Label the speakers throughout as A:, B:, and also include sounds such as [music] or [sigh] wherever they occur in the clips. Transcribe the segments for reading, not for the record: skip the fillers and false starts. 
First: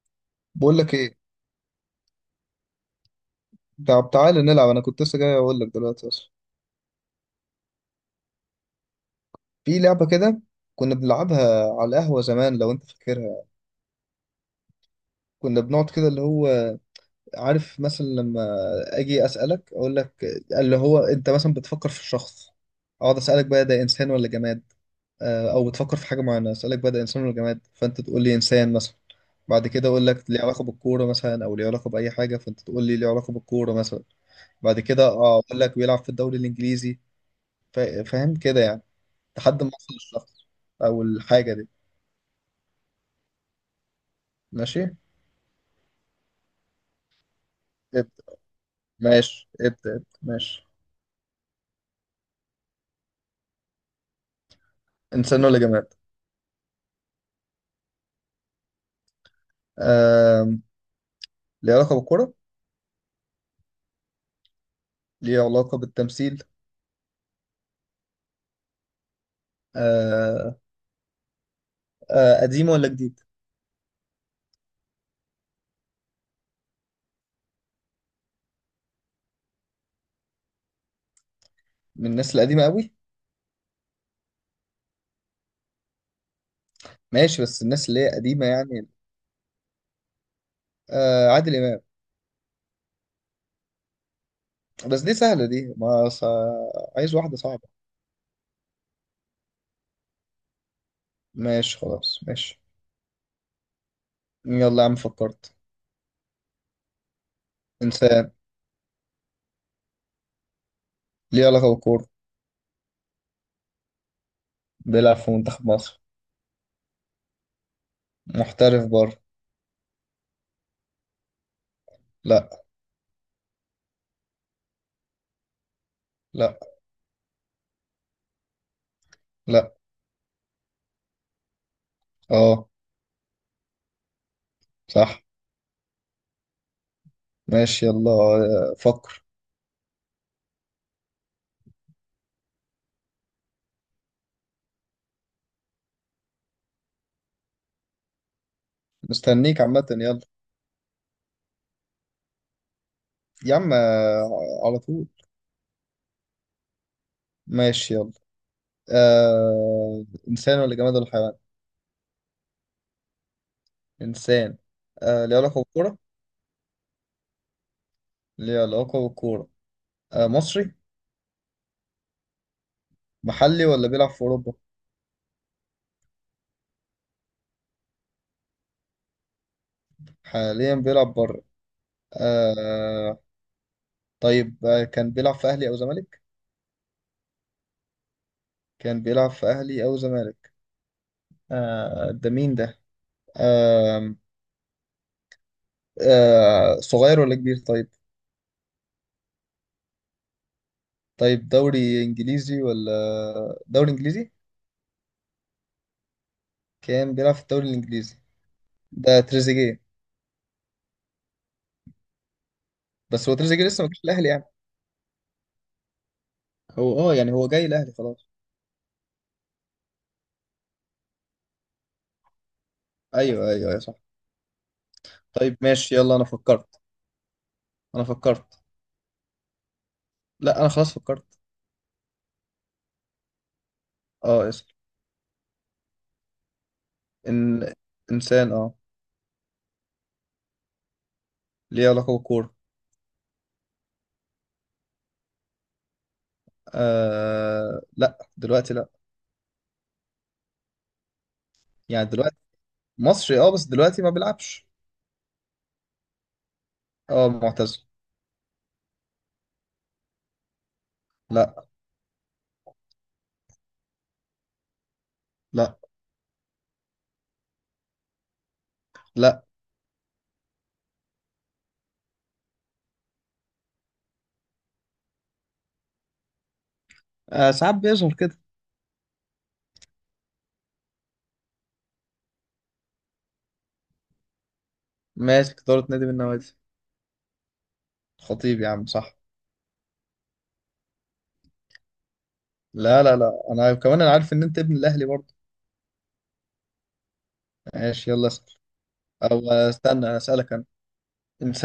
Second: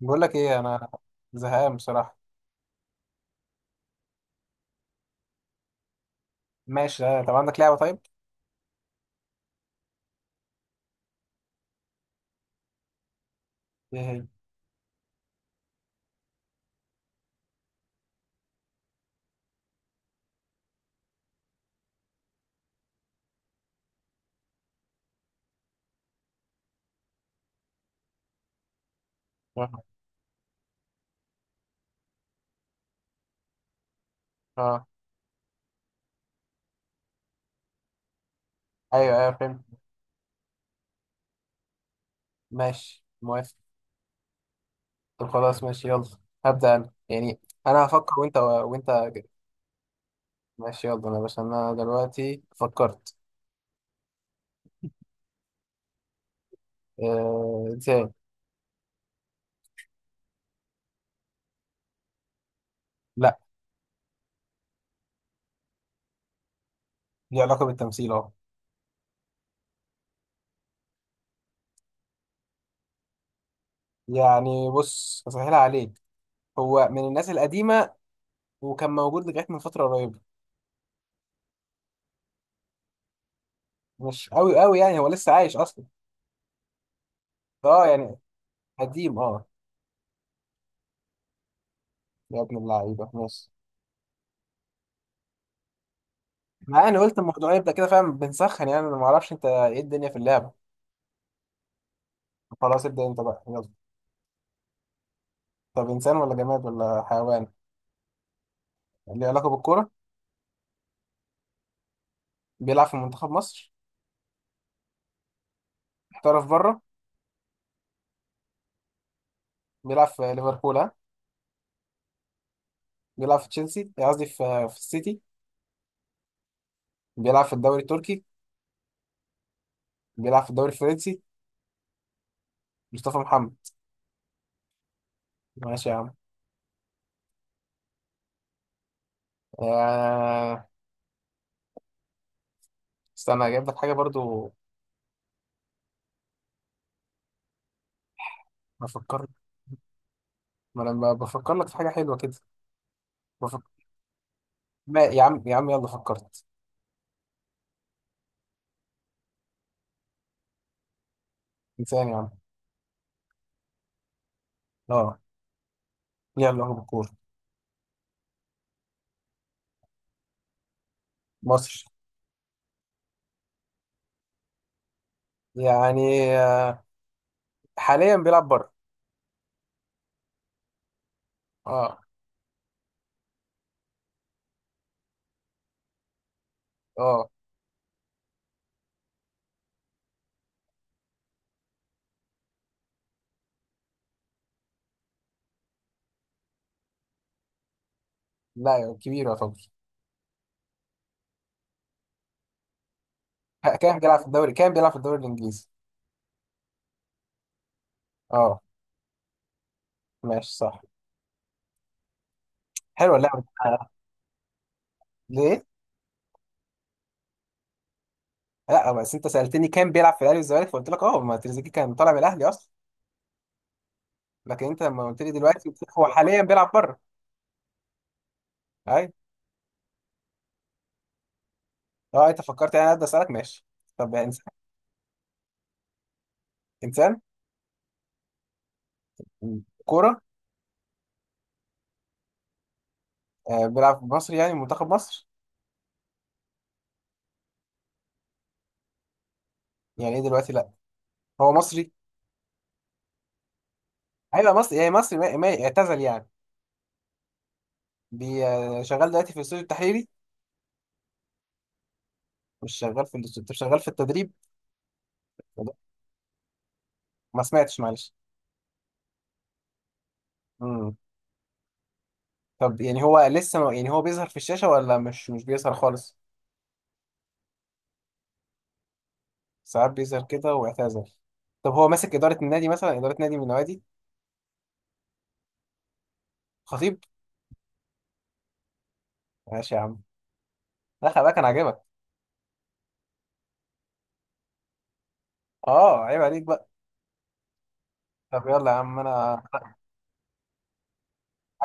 A: بقول لك ايه؟
B: بقول
A: انا
B: لك ايه.
A: زهقان بصراحه.
B: طب تعالى نلعب، انا كنت لسه جاي اقول لك دلوقتي اصلا.
A: ماشي طب عندك لعبه؟ طيب.
B: في لعبه كده كنا بنلعبها على القهوه زمان لو انت فاكرها.
A: [laughs] ايه هي؟
B: كنا بنقعد كده اللي هو عارف مثلا لما اجي اسالك اقول لك اللي هو انت مثلا بتفكر في الشخص، اقعد اسالك بقى ده انسان ولا جماد. او بتفكر في حاجه معينه اسالك بقى ده انسان ولا جماد، فانت تقول لي انسان مثلا. بعد
A: اه.
B: كده اقول لك ليه علاقه بالكوره مثلا او ليه علاقه باي حاجه، فانت تقول لي ليه علاقه بالكوره مثلا. بعد
A: آه.
B: كده اقول لك بيلعب في الدوري الانجليزي. فاهم كده يعني.
A: ايوه ايوه، فهمت.
B: لحد ما اوصل للشخص او الحاجه دي.
A: ماشي، موافق.
B: ماشي.
A: طب خلاص، ماشي، يلا. هبدا انا يعني. انا هفكر
B: ابدا
A: وانت كده.
B: ماشي. ابدا ابدا ماشي.
A: ماشي يلا. انا بس انا دلوقتي فكرت.
B: انسان ولا جماد؟
A: انسان.
B: آم، ليه علاقه بالكره؟
A: لا.
B: ليه علاقه بالتمثيل؟
A: ليه علاقه بالتمثيل اهو.
B: آه. قديم ولا جديد؟
A: يعني بص، هسهلها عليك. هو من الناس القديمه وكان موجود لغايه من فتره قريبه.
B: من الناس القديمه قوي؟
A: مش قوي قوي، يعني هو لسه عايش اصلا.
B: ماشي، بس
A: اه
B: الناس اللي هي
A: يعني.
B: قديمه يعني.
A: قديم، اه.
B: عادل امام.
A: يا ابن اللعيبه، ماشي.
B: بس دي سهله، دي ما ص...
A: ما انا
B: عايز
A: قلت
B: واحده
A: الموضوع
B: صعبه.
A: يبدا كده، فاهم؟ بنسخن يعني، انا ما اعرفش انت ايه الدنيا في اللعبه.
B: ماشي خلاص ماشي.
A: خلاص، ابدا انت بقى، يلا.
B: يلا يا عم فكرت.
A: طب انسان ولا جماد ولا حيوان؟
B: انسان.
A: اللي علاقه بالكوره.
B: ليه علاقه بالكوره.
A: بيلعب في منتخب مصر.
B: بيلعب في منتخب مصر.
A: احترف بره.
B: محترف بره.
A: بيلعب في ليفربول؟ ها.
B: لا.
A: بيلعب في تشيلسي، قصدي في السيتي.
B: لا.
A: بيلعب في الدوري التركي.
B: لا.
A: بيلعب في الدوري الفرنسي.
B: اه
A: مصطفى محمد.
B: صح.
A: ماشي يا عم.
B: ماشي يلا. فكر.
A: آه... استنى اجيب لك حاجه برضو. بفكر.
B: مستنيك عامة يلا.
A: ما انا بفكر لك في حاجه حلوه كده.
B: يا
A: بفكر.
B: عم، على
A: ما
B: طول.
A: يا عم، يا عم، يلا فكرت.
B: ماشي يلا. إنسان ولا جماد ولا حيوان؟
A: انسان يا عم.
B: إنسان.
A: اه.
B: ليه علاقة بالكورة؟
A: يلا، هو بالكوره.
B: ليه علاقة بالكورة. مصري.
A: مصر.
B: محلي ولا بيلعب في أوروبا؟
A: يعني حاليا بيلعب بره.
B: حاليا بيلعب بره.
A: اه.
B: آه... طيب كان بيلعب في أهلي أو زمالك؟
A: اه.
B: كان بيلعب في أهلي أو زمالك. ده مين ده؟ آه... صغير ولا كبير طيب؟
A: لا، كبير يعتبر.
B: طيب، دوري إنجليزي ولا دوري
A: كان بيلعب في
B: إنجليزي؟
A: الدوري، كان بيلعب في الدوري الانجليزي.
B: كان بيلعب في الدوري الانجليزي.
A: اه.
B: ده تريزيجيه.
A: ماشي صح. حلوه
B: بس هو
A: اللعبه دي.
B: تريزيجيه لسه ما جاش الاهلي يعني.
A: ليه؟
B: هو اه يعني هو جاي الاهلي خلاص.
A: لا بس انت سالتني كان بيلعب في الاهلي والزمالك، فقلت لك اه، ما تريزيجيه كان طالع من الاهلي اصلا.
B: ايوه ايوه يا صح.
A: لكن انت لما قلت لي
B: طيب
A: دلوقتي، قلت
B: ماشي
A: لك هو
B: يلا، انا
A: حاليا بيلعب
B: فكرت.
A: بره.
B: انا فكرت.
A: ايوه.
B: لا، انا خلاص فكرت.
A: اه انت فكرت يعني، انا اسالك، ماشي. طب يعني انسان.
B: اه اسال.
A: انسان.
B: ان انسان اه.
A: كوره.
B: ليه علاقه بالكوره.
A: بيلعب في مصر، يعني منتخب مصر.
B: آه لا، دلوقتي لا.
A: يعني ايه دلوقتي لا؟ هو مصري.
B: يعني دلوقتي. مصري اه، بس دلوقتي ما
A: ايوه
B: بيلعبش.
A: مصري، يعني مصري اعتزل يعني.
B: اه، معتزل.
A: شغال دلوقتي في الاستوديو التحليلي.
B: لا.
A: مش شغال في الاندستري؟ طب شغال في التدريب؟
B: لا.
A: ما سمعتش، معلش.
B: لا.
A: امم طب يعني هو لسه يعني هو بيظهر في الشاشة ولا مش بيظهر خالص؟
B: آه، ساعات بيظهر كده.
A: ساعات بيظهر كده واعتزل. طب هو ماسك إدارة النادي مثلا؟ إدارة نادي من النوادي.
B: ماسك اداره نادي من النوادي.
A: خطيب.
B: خطيب يا عم صح.
A: ماشي يا عم. لا خلي بالك، أنا عاجبك.
B: لا لا لا، انا كمان انا عارف ان انت ابن الاهلي برضه.
A: أه عيب عليك بقى.
B: ماشي يلا
A: طب
B: اسال.
A: يلا يا عم أنا.
B: او استنى اسالك انا.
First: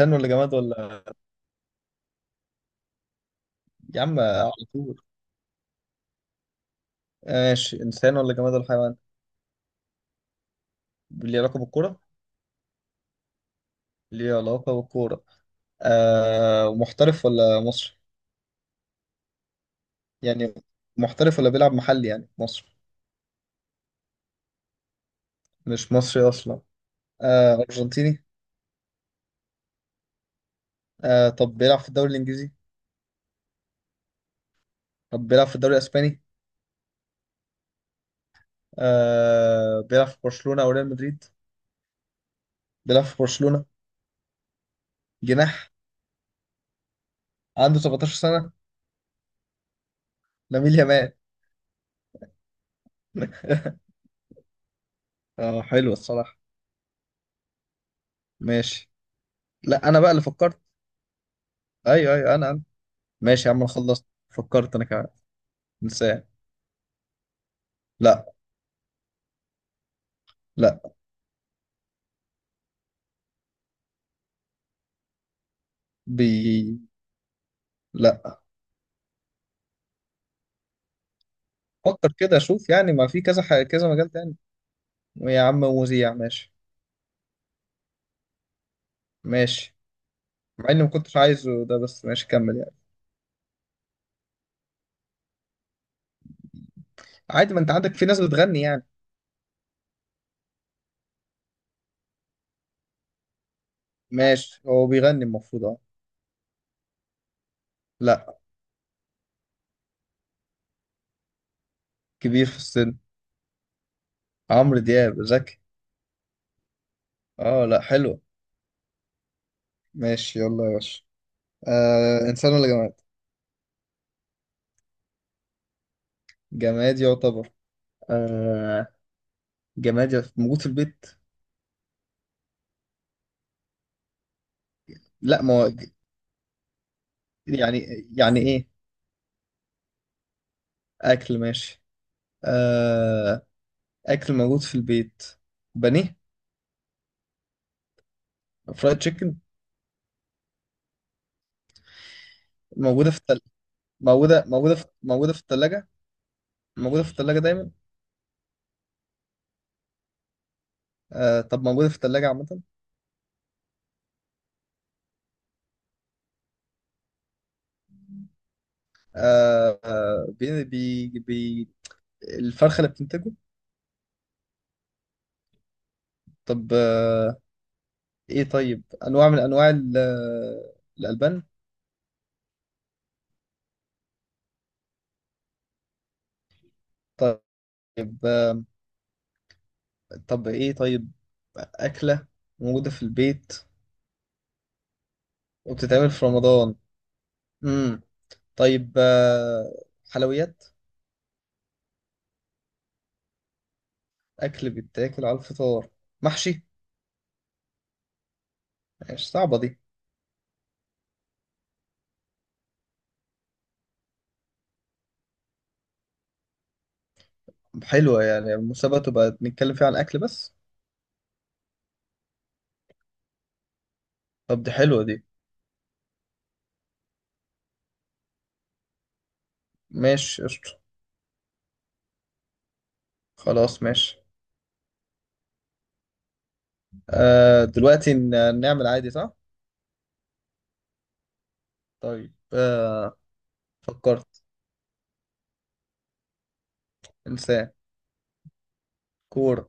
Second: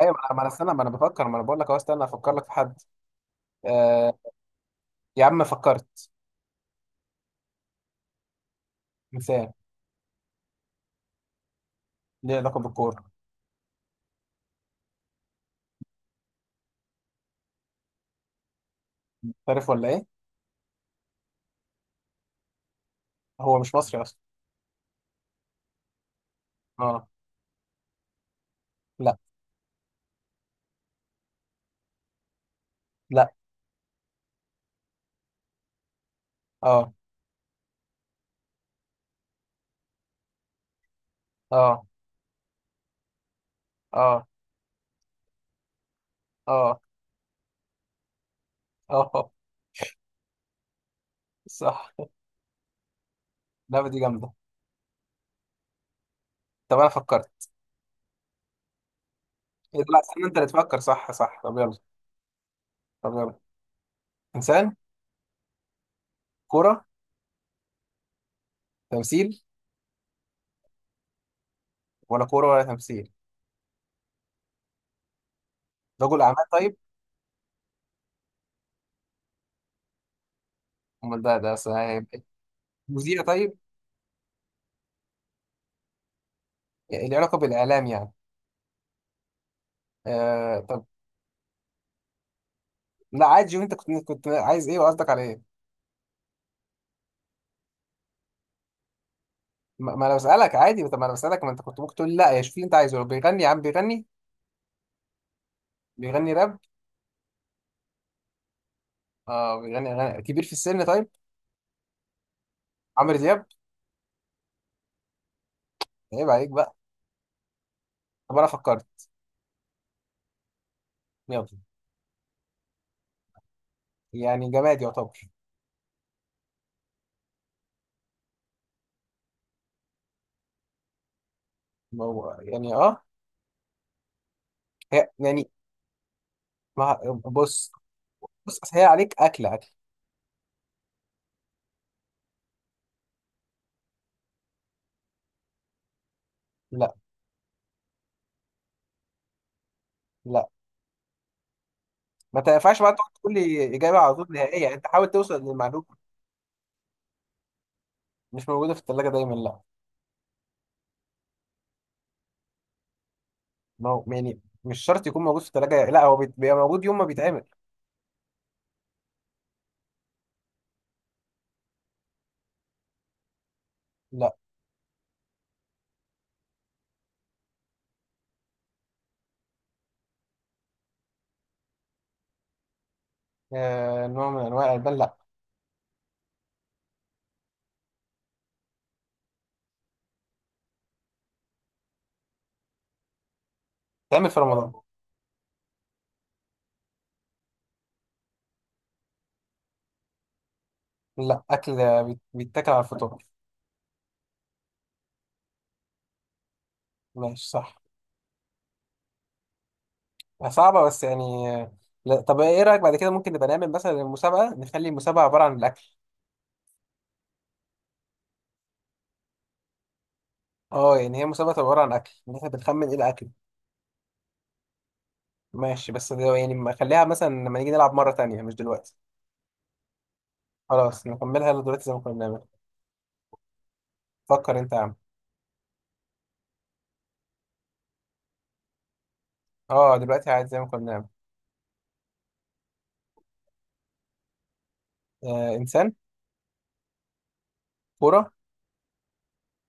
A: أيوة، ما
B: ولا
A: أنا ما أنا
B: جماد
A: استنى، ما أنا
B: ولا.
A: بفكر، ما أنا بقول لك أهو، استنى أفكر لك في حد.
B: يا
A: آه...
B: عم على طول.
A: يا عم فكرت.
B: ماشي، انسان ولا جماد ولا حيوان.
A: مثال.
B: ليه علاقه بالكوره.
A: ليه علاقة بالكورة.
B: ليه علاقه بالكوره. آه، محترف ولا مصري؟
A: عارف ولا إيه؟
B: يعني محترف ولا بيلعب محلي، يعني مصري.
A: هو مش مصري أصلا.
B: مش مصري اصلا.
A: أه.
B: آه، ارجنتيني.
A: لا.
B: آه، طب بيلعب في الدوري الانجليزي.
A: لا.
B: طب بيلعب في الدوري الاسباني.
A: أه.
B: آه، بيلعب في برشلونه او ريال مدريد.
A: أه.
B: بيلعب في برشلونه.
A: أه.
B: جناح.
A: أه.
B: عنده 17 سنه.
A: أه.
B: لامين يامال.
A: صح. اللعبة
B: [laughs]
A: دي جامدة.
B: اه حلو الصراحه.
A: طب أنا فكرت.
B: ماشي.
A: إيه ده؟
B: لا،
A: لا
B: انا بقى اللي
A: استنى، أنت اللي
B: فكرت.
A: تفكر. صح صح، طب يلا.
B: ايوه ايوه، انا.
A: طب يلا.
B: ماشي يا عم، انا خلصت
A: إنسان.
B: فكرت انا كمان. انسان.
A: كورة.
B: لا.
A: تمثيل.
B: لا.
A: ولا كورة ولا تمثيل. رجل
B: بي.
A: أعمال طيب.
B: لا.
A: أمال ده ده أصل هيبقى
B: فكر
A: إيه؟
B: كده شوف، يعني ما في
A: مذيع
B: كذا
A: طيب.
B: حاجة كذا مجال تاني. يا عم مذيع ماشي.
A: اللي علاقة بالإعلام يعني.
B: ماشي.
A: آه
B: مع اني
A: طب.
B: ما كنتش عايزه ده، بس ماشي كمل يعني.
A: لا عادي، شوف أنت كنت عايز إيه وقصدك على إيه.
B: عادي، ما انت عندك في ناس بتغني يعني.
A: ما أنا بسألك عادي، طب ما أنا بسألك، ما أنت كنت ممكن تقول لي لا يا شوف اللي أنت عايزه، بيغني يا عم، بيغني.
B: ماشي، هو بيغني المفروض اه.
A: بيغني راب؟
B: لا.
A: اه بيغني أغاني. كبير في السن طيب.
B: كبير في السن.
A: عمرو دياب.
B: عمرو دياب؟ ذكي.
A: عيب عليك بقى.
B: اه لا حلوة.
A: طب أنا فكرت.
B: ماشي يلا يا باشا.
A: يلا.
B: آه، انسان ولا جماد؟
A: يعني جماد يعتبر.
B: جماد يعتبر. آه، موجود في البيت.
A: ما هو- يعني اه. هي
B: لا.
A: يعني.
B: ما هو
A: ما بص.
B: يعني. يعني
A: بص
B: ايه؟
A: أصل هي عليك، اكل. اكل.
B: اكل ماشي. آه، اكل موجود في البيت. بانيه.
A: لا.
B: فرايد تشيكن.
A: لا، ما تنفعش بقى
B: موجوده
A: تقعد
B: في
A: تقول
B: التل...
A: لي اجابه على طول نهائيه، انت حاول
B: موجوده
A: توصل
B: في
A: للمعلومه.
B: الثلاجه. موجوده في الثلاجه دايما.
A: مش موجوده في الثلاجه دايما، لا.
B: آه، طب موجوده في الثلاجه عامه.
A: ما هو يعني مش شرط يكون موجود في الثلاجه، لا هو بيبقى موجود يوم ما بيتعمل.
B: آه آه، بي... بي... بي... الفرخه اللي بتنتجه.
A: لا.
B: طب آه. ايه طيب، انواع من انواع الالبان.
A: آه نوع من انواع الالبان، لا.
B: طيب طب ايه طيب. اكله موجوده في البيت
A: بيتعمل في رمضان.
B: وبتتعمل في رمضان. مم. طيب حلويات.
A: لا اكل. بيتاكل على الفطار.
B: أكل بيتاكل على الفطار. محشي.
A: ماشي صح.
B: مش صعبة دي.
A: صعبه بس يعني لا. طب ايه رايك بعد كده ممكن نبقى نعمل مثلا المسابقه، نخلي المسابقه عباره عن الاكل.
B: طب حلوة، يعني المسابقة تبقى بنتكلم فيها على الأكل بس.
A: اه يعني هي مسابقه تبقى عباره عن اكل، ان احنا بنخمن ايه الاكل.
B: طب دي حلوة دي.
A: ماشي بس ده يعني، ما خليها مثلا لما نيجي نلعب مرة تانية، مش دلوقتي.
B: ماشي قشطة.
A: خلاص نكملها دلوقتي زي ما كنا بنعمل.
B: خلاص ماشي.
A: فكر انت يا عم.
B: آه دلوقتي نعمل عادي صح؟
A: اه دلوقتي عادي، زي ما كنا بنعمل.
B: طيب آه، فكرت.
A: آه انسان.
B: إنسان.
A: كورة.
B: كورة.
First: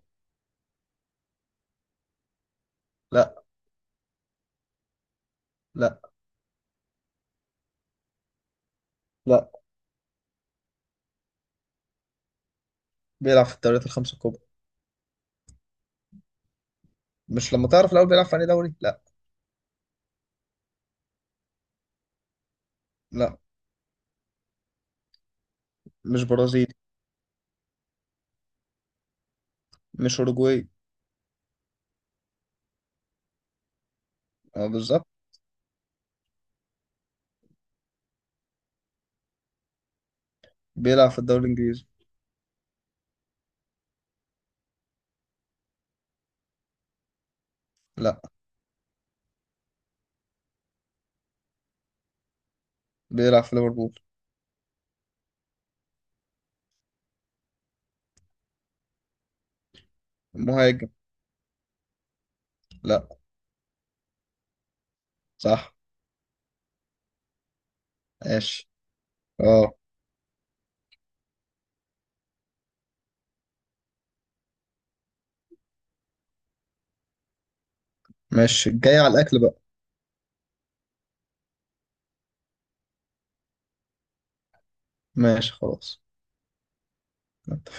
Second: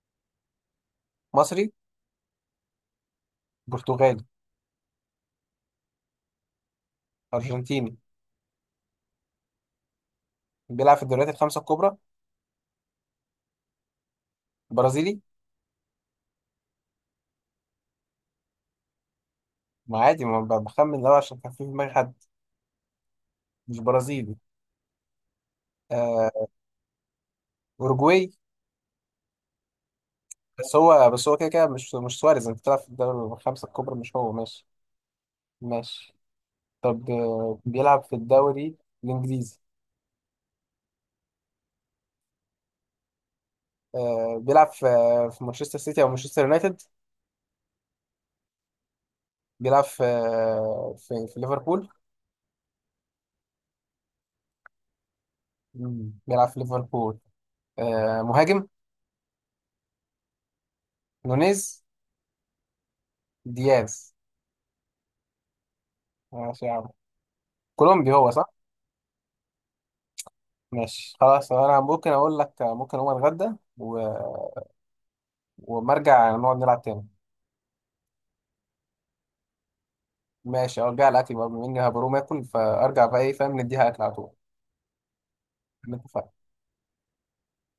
A: مصري.
B: لا.
A: برتغالي.
B: لا.
A: ارجنتيني.
B: لا.
A: بيلعب في الدوريات الخمسة الكبرى.
B: بيلعب في الدوريات الخمسة الكبرى.
A: برازيلي.
B: مش لما تعرف الأول بيلعب في أي دوري؟ لا.
A: ما عادي، ما بخمن لو عشان كان في في دماغي حد.
B: لا،
A: مش برازيلي.
B: مش
A: آه.
B: برازيلي.
A: اوروجواي.
B: مش أوروجواي.
A: بس هو كده كده، مش سواريز؟ انت بتلعب في الدوري الخمسة الكبرى، مش هو؟ ماشي.
B: اه بالظبط.
A: ماشي. طب بيلعب في الدوري الانجليزي.
B: بيلعب في الدوري الإنجليزي.
A: بيلعب في في مانشستر سيتي او مانشستر يونايتد.
B: لا.
A: بيلعب في في ليفربول.
B: بيلعب في ليفربول.
A: مم. بيلعب في ليفربول. مهاجم.
B: مهاجم.
A: نونيز.
B: لا.
A: دياز.
B: صح.
A: ماشي يا عم. كولومبي هو، صح.
B: ماشي. اه.
A: ماشي خلاص. انا ممكن اقول لك، ممكن اقوم اتغدى و... وما ارجع نقعد نلعب تاني.
B: ماشي، جاي على الأكل بقى.
A: ماشي ارجع الاكل بقى، بما اني هبقى اقوم اكل فارجع بقى، ايه فاهم؟ نديها اكل على طول.
B: ماشي خلاص.
A: نتفق.
B: اتفقنا.